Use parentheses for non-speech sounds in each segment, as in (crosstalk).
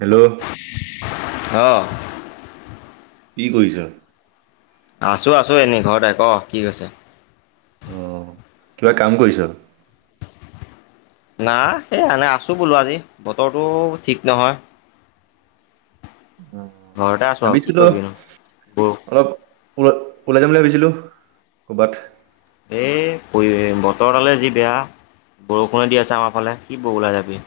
Hello. অ। কি কৰিছা? আছো, আছো এনেই ঘৰতে। ক, কি হৈছে? অ', কিবা কাম কৰিছ? না সেই আ নাই আছো বোলো আজি বতৰটো ঠিক নহয়। অ', ঘৰতে আছোঁ আৰু কি ভাবিছিলোঁ কৰিবিনো বৌ অলপ ওল ওলাই যাম বুলি ভাবিছিলো ক'বাত। এ কৰিলে বতৰ ডালে যি বেয়া। বৰষুণে দি আছে আমাৰ ফালে। কি বও ওলাই যাবি।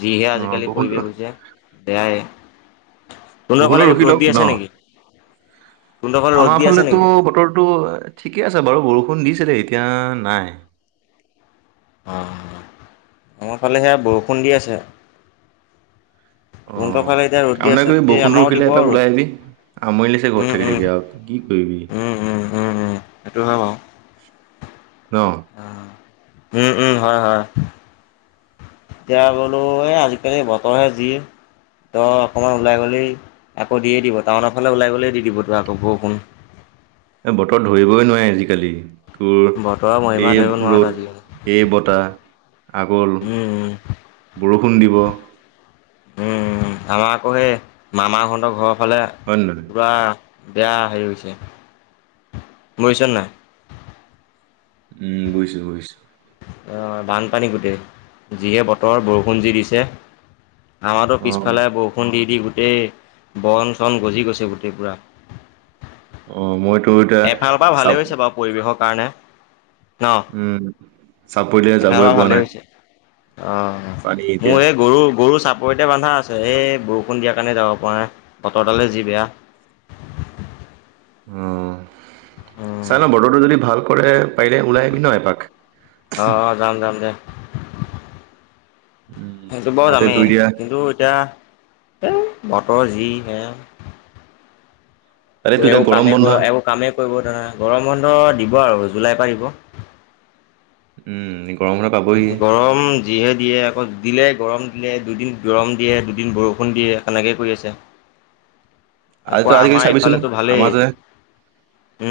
যিহে অ', আজিকালি বৰষুণটো পৰিৱেশ হৈছে। বেয়াই অ তোহঁতৰ বোলো ফালে ৰখি ৰ'দ লওঁক দি আছে ন। নেকি তোহঁতৰ ফালে ৰ'দ আমাৰ দি আছে ফালেটো নেকি বতৰটো ঠিকে আছে বাৰু বৰষুণ শুনিছোঁ দেই, এতিয়া নাই। অ' মোৰ ফালে সেয়া বৰষুণ দি আছে। তোহঁতৰ অ' ফালে এতিয়া ৰ'দ দি কাম আছে কৰিবি, যদি বৰষুণটো আমাৰো দিব ৰখিলে এপাক ৰ'দ ওলাই আহিবি। আমনি লাগিছে উম ঘৰত থাকি উম থাকি আৰু কি কৰিবি। ও সেইটো হয় বাও। অহ। ও, উম, উম, হয়, হয়। দে বোলো এই আজিকালি বতৰহে যি। তই অকমান ওলাই গলেই আকৌ দিয়ে দিব। টাউনৰ ফালে ওলাই গ'লেই দি দিব তোৰ আকৌ বৰষুণ। এ বতৰ ধৰিবই নোৱাৰি আজিকালি। তোৰ বতৰৰ মহিমা এই ধৰিব নোৱাৰা তই ৰ'দ, আজিকালি এই বতাহ। আগৰ উম বৰষুণ দিব। উম, আমাৰ আকৌ সেই মামাহঁতৰ ঘৰৰ ফালে নে নহয়? কিবা বেয়া হেৰি হৈছে। বুইছ নাই? উম বুজিছো, বুজিছো। অ বানপানী গোটেই। যিহে বতৰ বৰষুণ যি দিছে। আমাৰটো অ', পিছফালে বৰষুণ দি দি গো এই বন-চন গজি গৈছে গোটেই পুৰা। অ মই এফালৰ পৰা ভালেই হৈছে বাৰু পৰিৱেশৰ কাৰণে। ন উম চাপৰিলে এফালৰ পৰা যাবই পোৱা ভালেই নাই। হৈছে অ' পানী এতিয়া। মোৰ এই গৰু, গৰু চাপ পৰতে বান্ধা আছে। এই বৰষুণ দিয়াৰ কাৰণে যাব পৰা নাই। বতৰডালে যি বেয়া। (inaudible) উ উম, চাই ল বতৰটো যদি ভাল কৰে, পাৰিলে ওলাই আহবি ন এপাক। অ-অ, যাম-যাম-যাম। উম, সেইটো বৰ তাতে আমি, তোৰ এতিয়া কিন্তু এতিয়া ধেই বতৰ যিহে। তাতে তোৰ এওঁ এতিয়া গৰম কামেই বন্ধ কৰা একো কামেই কৰিব নাজান, গৰম বন্ধ দিব দিব আৰু জুলাই পৰা দিব। উম। গৰম বন্ধ পাবহিয়ে। গৰম যিহে দিয়ে আক দিলে গৰম দিলে দুদিন গৰম দিয়ে দুদিন বৰষুণ দিয়ে কেনেকে কৰি আছে। আকৌ আজিতো আজিকালি আমাৰ চাবিচোন এইফালেতো ভালেই আমাৰ যে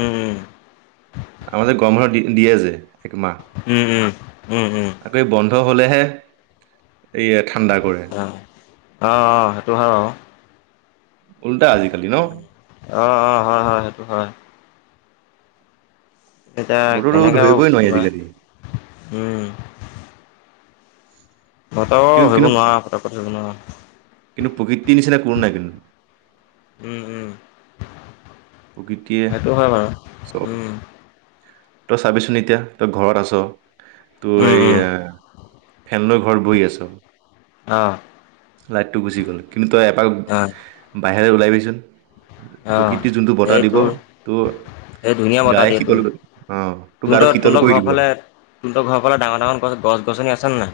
উম, আম যে গৰম বন্ধ দি দিয়ে যে একমাহ উম, উম, উম, উম। ত হ'লেহে ঠাণ্ডা কৰে। অ', অ', অ', সেইটো হয় বাৰু। উল্টা আজিকালি ন? অ অ হয় হয় সেইটো হয়। এতিয়া বতৰটো কেনেকে হ ধৰিবই নোৱাৰি বস্তুটো বা আজিকালি উম মইতো কিন্তু ধৰিব কিন্তু নোৱাৰা পতককৈ ধৰিব নোৱাৰা। কিন্তু প্ৰকৃতিৰ নিচিনা কোনো নাই কিন্তু। উম উম প্ৰকৃতিয়ে সেইটো হয় বাৰু চব উম। তই চাবিচোন এতিয়া তই ঘৰত আছ। তোৰ উম, এই উম, এ ফেন লৈ ঘৰত বহি আছ অ। লাইটটো গুচি গ'ল কিন্তু তই এপাক অ', বাহেলে ওলাবিচোন অ'। প্ৰকৃতিৰ যোনটো বতাহ এই দিব তোৰ তোৰ গায় শিতল অ। তোৰ তহত গাটো শীতল তহঁৰ কৰি ঘৰৰ দিব ফালে তহতৰ ঘৰৰ ফালে ডাঙৰ ডাঙৰ গছনি আছেনে নাই?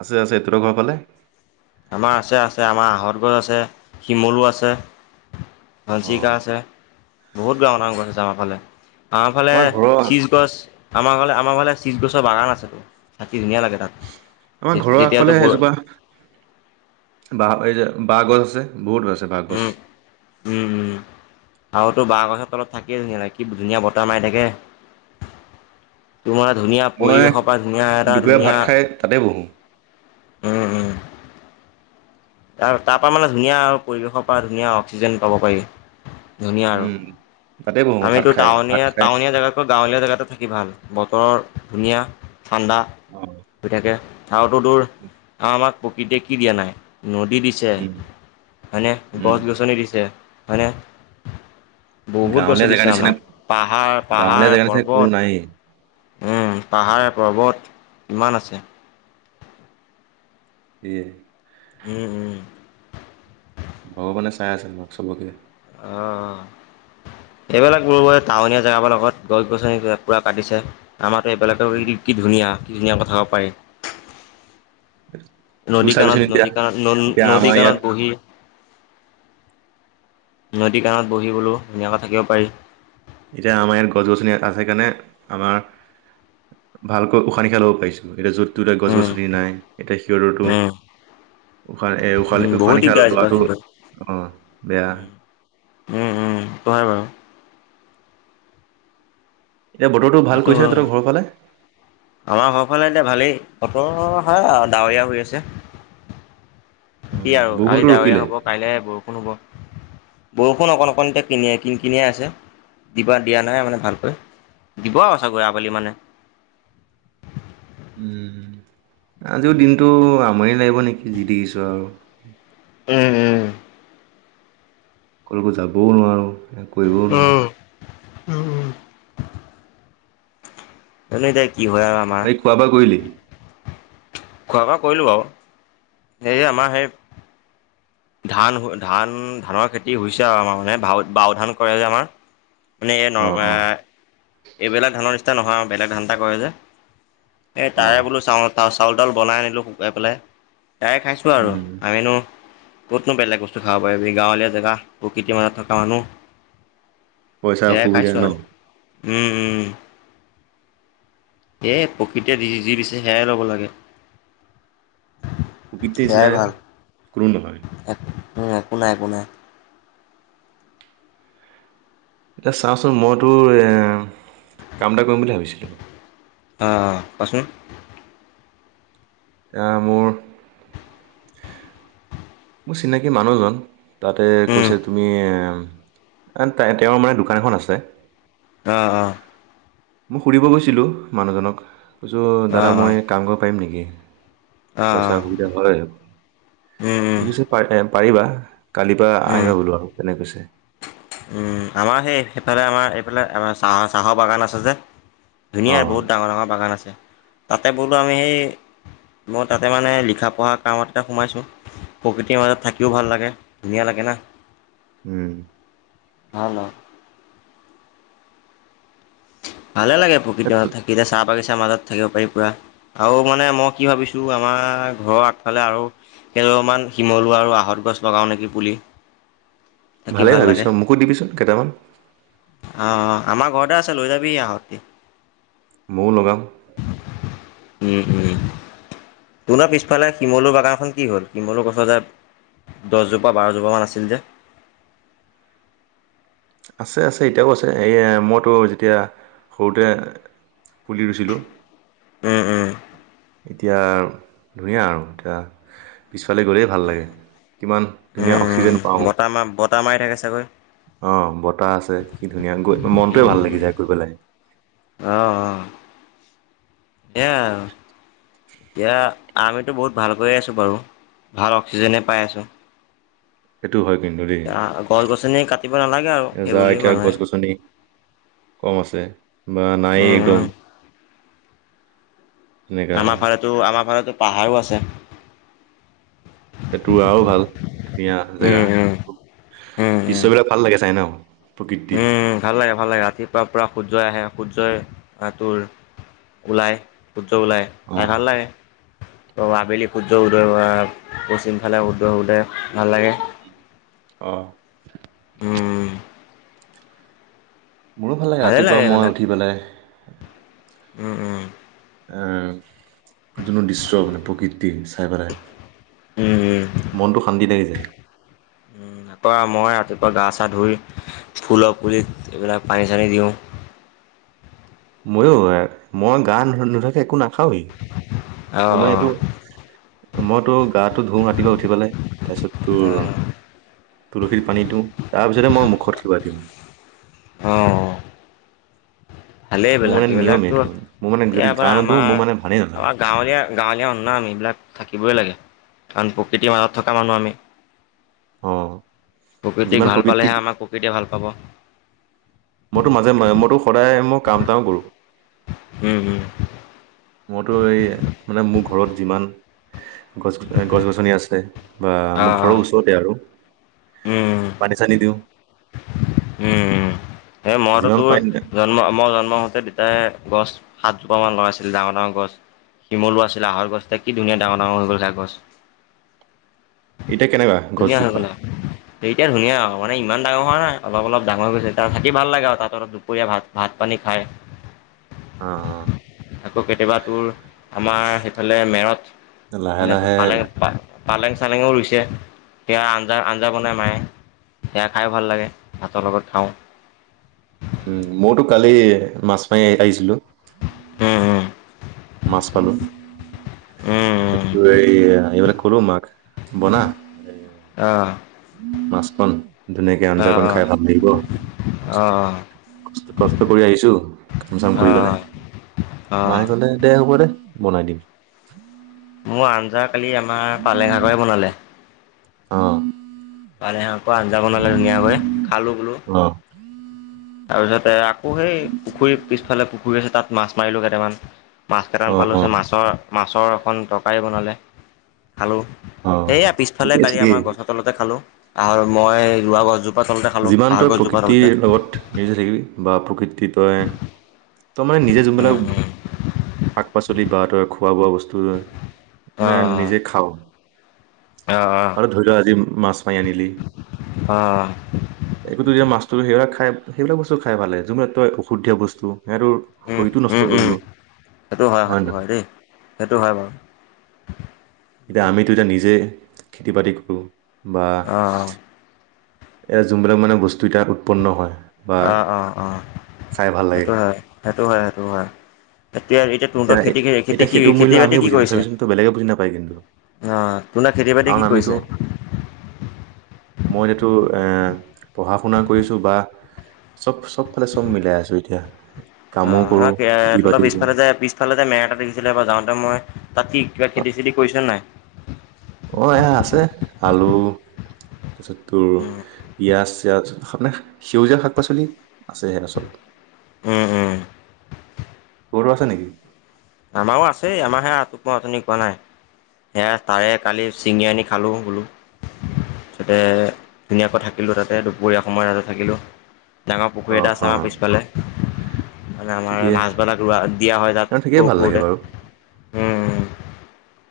আছে আছে। টট ঘৰ ফালে? আমাৰ আছে আছে আমাৰ আহঁঁতগছ আছে, শিমলো আছে। অ হঞ্চিকা আছে বহুত ডাঙৰ ডাঙৰ গছ আছে আমাৰ ফালে। আমাৰ ফালে শীচ গছ। আমাৰ ফালে আমাৰ ফালে শীচ গছৰ বাগান আছে। কি ধুনীয়া লাগে তাত। আমাৰ যেতিয়াতো ব - বহ এই যে বাঁহ গছ আছে। বহুত আছে বাঁহগছ। উম বাহ গছৰ তলত থাকিয় ধুনীয়া লগে। কি ধুনীয়া বতাহ মাৰি থাকে। তোমাৰ ধুনীয়া মই পৰিৱেশৰ পৰা ধুনীয়া এটা দুপৰীয়া ভাত ধুনীয়া খাই তাতে বহোঁ উম উম। তাৰ পৰা মানে ধুনীয়া আৰু পৰিৱেশৰ পৰা ধুনীয়া অক্সিজেন পাব পাৰি। ধুনীয়া আৰু। উম তাতে বহো ভাত আমিতো খাই ভাত টাউনীয়া খাই টাউনীয়া জেগাতকৈ গাঁৱলীয়া জেগাতে থাকি ভাল বতৰৰ ধুনীয়া। ঠাণ্ডা অ হৈ থাকে। আউ ত তোৰ আমাক প্ৰকৃতিয়ে কি দিয়া নাই। নদী দিছে উম হইনে? উম গছ গছনী দিছে হইনে? বহুত গাঁৱলীয়া বস্তু জেগা দিছে নিচিনা আমাক পাহাৰ গাঁৱলীয়া পাহাৰ জেগা নিচিনা কোনো নায়েই পৰ্বত- উম পাহাৰ পৰ্বত কিমান আছে। সেইয়ে উম উম। ভগৱানে চাই আছিল আমাক চবকে। অঁ। এইবিলাক (unintelligible) টাৱনীয়া জেগাবোৰ লগত গছ গছনি পুৰা কাটিছে। আমাৰ ত এইবিলাকে কি ধুনীয়া কি ধুনীয়া কথা কব পাৰি। তোৰ নদী কানত চাবিচোন এতিয়া নদী কানত ন এতিয়া নদী আমাৰ কানত ইয়াত বহি নদী কাণত বহি গলো ধুনীয়াকৈ থাকিব পাৰি। এতিয়া আমাৰ ইয়াৰ গছ গছনি আছে কাৰণে আমাৰ ভালকৈ উশাহ নিশাই ল'ব পাৰিছোঁ। এতিয়া য'ত এতিয়া গছ উম, গছনি নাই, এতিয়া সিহঁতৰটো উম, উশা এ উম, উশাহ বহুত নিশাহ দিগদাৰ হৈছে বাৰু লোৱাটো কিন্তু। অ বেয়া। উম উম ত হই বাও। এতিয়া বতৰটো ভাল সেইটো কৰিছে নে হয়। তহঁতৰ ঘৰৰ ফালে আমাৰ ঘৰফালে এতিয়া ভালেই। বতৰ হয় আৱ ডাৱৰীয়া হৈ আছে। অ কি আৰু আজি বৰষুণটো ডাৱৰীয়া ৰখিলে হব কাইলে বৰষুণ হব। বৰষুণ অকণ অকণতে কিনিয় কিন কিনিয়ে আছে। দিবা দিয়া নাই মানে ভালকৈ। দিব আৰু চাগৈ আবেলি মানে। (inaudible) উম। আজিও দিনটো আমনি লাগিব নেকি যি দেখিছোঁ আৰু। উম উম। কলোকো যাবও নোৱাৰোঁ কৰিবও নোৱাৰোঁ। উম উম এনেই এতিয়া আৰু আমাৰ ভাই খোৱা বোৱা কৰিলি খোৱা বোৱা কৰিলো আৰু এই আমাৰ সেই ধান ধান ধানৰ খেতি হৈছে আৱ আমাৰ মানে বাও বাও ধান কৰে যে আমাৰ। মানে এ অ নৰকৰা অ এইবিলাক ধানৰ নিচনা নহয় আৱ বেলেগ ধান এটা কৰে যে। এই অ তাৰে বোলো চাউল চাউল তাউল বনাই আনিলো শুকুৱাই পেলাই। তাৰে খাইছোঁ আৰু উম আমিনো। ক'তনো বেলেগ বস্তু খাব পাৰিবি গাঁৱলীয়া জেগা প্ৰকৃতিৰ মাজত থকা মানুহ। পইচা সেয়াই অসুবিধা খাইছোঁ ন। আৰু উম উম। এই প্ৰকৃতিয় দি যি দিছে সেয়াই ল'ব লাগে। সেয়াই বিত্তেচীনা ভাল কোনো নহয়। উম একো নাই একো নাই। এতিয়া চাওঁচোন মইতোৰ এ কাম এটা কৰিম বুলি ভাবিছিলোঁ। অ কোৱাচোন আহ মোৰ, মোৰ চিনাকি মানুহজন। তাতে উম, কৈছে তুমি তেওঁৰ মানে দোকান এখন আছে। আহ আহ মই সুধিব গৈছিলোঁ মানুহজনক কৈছো অ', দাদা মই অ', কাম কৰিব পাৰিম নেকি? পইচা অ', অসুবিধা হয়। উম, সি উম, কৈছে এ পাৰিবা। কালিৰ পৰা উম, আহিবা বোলো আকৌ তেনে কৈছে উম আমাৰ সেই সেইফালে আমাৰ এইফালে আমাৰ চাহ চাহৰ বাগান আছে যে। ধুনীয়া অঁ বহুত ডাঙৰ ডাঙৰ বাগান আছে। তাতে বোলো আমি সেই মই তাতে মানে লিখা পঢ়া কামত সোমাইছো। প্ৰকৃতিৰ মাজত থাকিও ভাল লাগে ধুনীয়া লাগে না উম ভাল অ ভালে লাগে এ, প্ৰকৃতিৰ মাজত তো- থাকিলে চাহ বাগি মাজত থাকিব পাৰি পুৰা আৰু মানে মই কি ভাবিছোঁ আমাৰ ঘৰৰ আগফালে আৰু কেইমান শিমলু, আৰু আহঁত, গছ লগাওঁ নেকি পুলি। থাকি ভালেই ভাল লাগে ভাবিছো মোকো দিবিচোন কেইটামান। আহ আমাৰ ঘৰতে আছে লৈ যাবি আহ যদি মৌ লগাম উম উম। তোনৰ পিছফালে শিমলু বাগানখন কি হ'ল শিমলু গছৰ যে দহজোপা বাৰজোপামান আছিল যে? (inaudible) আছে আছে এতিয়াও আছে এই মইতো যেতিয়া সৰুতে পুলি ৰুইছিলোঁ। উম উম এতিয়া ধুনীয়া আৰু এতিয়া পিছফালে গ'লেই ভাল লাগে। কিমান ধুনীয়া উম, উম, অক্সিজেন, পাওঁ বতাহ মা বতাহ মাৰি থাকে চাগৈ। আহ বতাহ আছে। কি ধুনীয়া মনটোৱে ভাল লাগি যায় গৈ পেলায়। এয়া এতিয়া আমি বহুত ভাল কৈয়ে আছো বাৰু ভাল অক্সিজেনে পাই আছোঁ। সেইটো হয় কিন্তু দেই গছ গছনি কাটিব নালাগে আৰু এ যা সেইবুলি এতিয়া গছ মানুহে। গছনি। কম আছে বা নাইয়েই উম, একদম। উম, এনেকা আমাৰ আৰু ফালেটো আমাৰ ফালেটো পাহাৰো আছে। সেইটো আৰু ভাল ধুনীয়া জেগা উম, উম, উম, উম, দৃশ্যবিলাক ভাল লাগে চাই ন? প্ৰকৃতি উম ভাল লাগে ভাল লাগে ৰাতিপুৱা পুৰা সূৰ্যয় আহে। সূৰ্যই তোৰ ওলাই সূৰ্য ওলাই চাই অঁ ভাল লাগে। ত আবেলি সূৰ্য উদয় পশ্চিম ফালে উদয় উদে। ভাল লাগে অঁ (inaudible) উম! মোৰো ভাল লাগে ৰাতিপুৱা মই উঠি পেলাই উম-উম! এ সেইটো নো দৃশ্য, মানে প্ৰকৃতি চাই পেলাই। উম-উম মনটো শান্তি লাগি যায়। উম আকৌ মই ৰাতিপুৱা গা চা ধুই ফুলৰ পুলি এইবিলাক পানী চানী দিওঁ। উ (inaudible) মইয়ো মই গা নু-নুধোৱাকে একো নাখাওঁৱেই মোৰ মানে অঁ এইটো মইতো গাটো ধুও ৰাতিপুৱা উঠি পালাই তাৰপিছত তোৰ অঁ তুলসী পানী দিওঁ তাৰপিছতহে মই মুখত কিবা দিওঁ। অঁ! ভালে মোৰ মানে নিয়ম এইবিলাক-এইবিলাটো এইটো মোৰ মানে যদি ইয়াৰ গা পৰা নোধো মোৰ মানে ভালেই নালাগে আমাৰ-আমাৰ গাঁৱলীয়া-গাঁৱলীয়া মানুহ ন এইবিলাক থাকিবই লাগে। কাৰণ প্ৰকৃতিৰ মাজত থকা মানুহ আমি অঁ! প্ৰকৃতিক ভাল পালেহে আমাৰ প্ৰকৃতিয়ে ভাল পাব। মইতো মাজে মইতো সদায় মই কাম-চামও কৰোঁ। উম হম মইতো এই মানে মোৰ ঘৰত যিমান গছ-গছ-গছনি আছে। বা অঁ মোৰ ঘৰৰ অঁ ওচৰতে আৰু পানী চানী দিওঁ উম-উম সেই মইতো যিমান তোৰ পানী জন্ম মই জন্ম হ‌ওতে পিতাইয়ে গছ সাতজোপা মান লগাইছিল ডাঙৰ-ডাঙৰ গছ। শিমলু আছিল, আঁহত গছ এতিয়া কি ধুনীয়া ডাঙৰ-ডাঙৰ হৈ গল চা গছ। এতিয়া কেনেকুৱা ধুনীয়া হৈ গছজোপা গলা, এতিয়া ধুনীয়া আও মানে ইমান ডাঙৰ হোৱা নাই অলপ-অলপ ডাঙৰ গৈছে তাৰ থাকি ভাল লাগে আৰু তাত অলপ দুপৰীয়া ভাত ভাত পানী খাই। অঁ-অঁ আকৌ কেতিয়াবা তোৰ আমাৰ সেইফালে লাহে মেৰত নে লাহে তোমালে (unintelligible) পায় পালেং চালেঙো ৰুইছে সেয়াৰ আঞ্জা আঞ্জা বনাই মায়ে সেয়া খায়ো ভাল লাগে। ভাতৰ লগত খাওঁ। উম মইতো কালি মাছ মাৰি আহিছিলো। উম উম মাছ পালো। উম উম এইবেলাক কলোঁ মাক বনা আহ! মাছখন ধুনীয়াকে আঞ্জাকন খাই ভাল লাগিব। অ অ কষ্ট কৰি আহিছো কাম চাম অ কৰি অ। পেলাই মায়ে অ' কলে দে হ'ব দে। বনাই দিম। মোৰ আঞ্জা কালি আমাৰ পালেং শাকৰে বনালে অঁ! পালেহে আকৌ আঞ্জা বনালে ধুনীয়াকৈ খালো বোলো। অ তাৰপিছতে আকৌ সেই পুখুৰীৰ পিছফালে, পুখুৰী আছে তাত মাছ মাৰিলো কেইটামান। মাছ কেইটামান অ পালো, অ মাছৰ-মাছৰ এখন তৰকাৰী বনালে। খালোঁ অ সেয়া পিছফালে ঠিকেই কালি ঠিকেই আমাৰ গছৰ তলতে খালোঁ আহ মই ৰুৱা গছ জো- যিমানটোই প্ৰকৃতিৰ লগত নিজে থাকিবি বা প্ৰকৃতি তই তো মানে নিজে উম, যোনবিলাক উম, শাক পাচলি বা তই খোৱা বোৱা বস্তু মানে অ', নিজে খাৱ অ', অ', আৰু ধৰি লোৱা আজি মাছ মাৰি আনিলি অ', অ'। একোতো এতিয়া মাছটো সেইবিলাক খাই সেইবিলাক বস্তু খাই পালে যোনবিলাক তই অষুদ্ধীয়া বস্তু। সিহঁতৰ উম, শৰীৰটো নষ্ট উম, উম। কৰিব। সেইটো হয় সেইটো ন (inaudible) দেই। সেইটো হয় বাৰু। এতিয়া আমিতো এতিয়া নিজে খেতি-বাতি কৰোঁ বা অ', এয়া যোনবিলাক মানে বস্তু এতিয়া উৎপন্ন হয় বা অ-অ-অ খাই ভাল লাগে সেইটো হয়, সেইটো হয়, সেইটো হয়। এতিয়া-এতিয়া তোৰ এতিয়া তাত খেতি কি খেতি এতিয়া কি সেইটো মূল্য খেতি-বাতি আমিয়ে কি বুজি পাওঁ কৰিছে? চাবিচোন তো বেলেগে বুজি নাপায় কিন্তু অ তোনা খেতি-বাতি কাৰণ কি আমিতো কৰিছে? মই এতিয়া টো এ পঢ়া-শুনা কৰিছোঁ বা চব-চবফালে চব মিলাই আছোঁ এতিয়া। কামো কৰো অঁ খেতি (unintelligible) তোনত বাতিও কৰো পিছফালে যে পিছ ইফালতে মেৰা এটা দেখিছিলোঁ এবাৰ যাওঁতে মই তাত কি কিবা খেতি-চেতি কৰিছা নাই? অ এ আছে আলু, তাৰপিছত তোৰ উম, পিয়াঁজ-চিয়াজ। হয় নে সেউজীয়া শাক পাচলি আছে আচলতে। উম-উম! গৰু আছে নেকি আমাৰও আছেই আমাৰাহে আত তোক মই উঠনি কোৱা নাই সেয়া তাৰে কালি ছিঙি আনি খালোঁ বোলো। তাতে ধুনীয়াকৈ থাকিলোঁ তাতে দুপৰীয়া সময় আৰু থাকিলোঁ। ডাঙৰ পুখুৰী অ এটা আছে অ আমাৰ পিছফালে মানে আমাৰ মাছবিলাক ৰোৱা দিয়া হয় তাত। খিয়ে সৰু ভাল লাগে সৰুতে। বাৰু।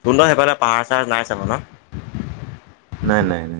তুহঁতৰ সেইফালে পাহাৰ-চাহাৰ নাই চাগে ন? নাই-নাই।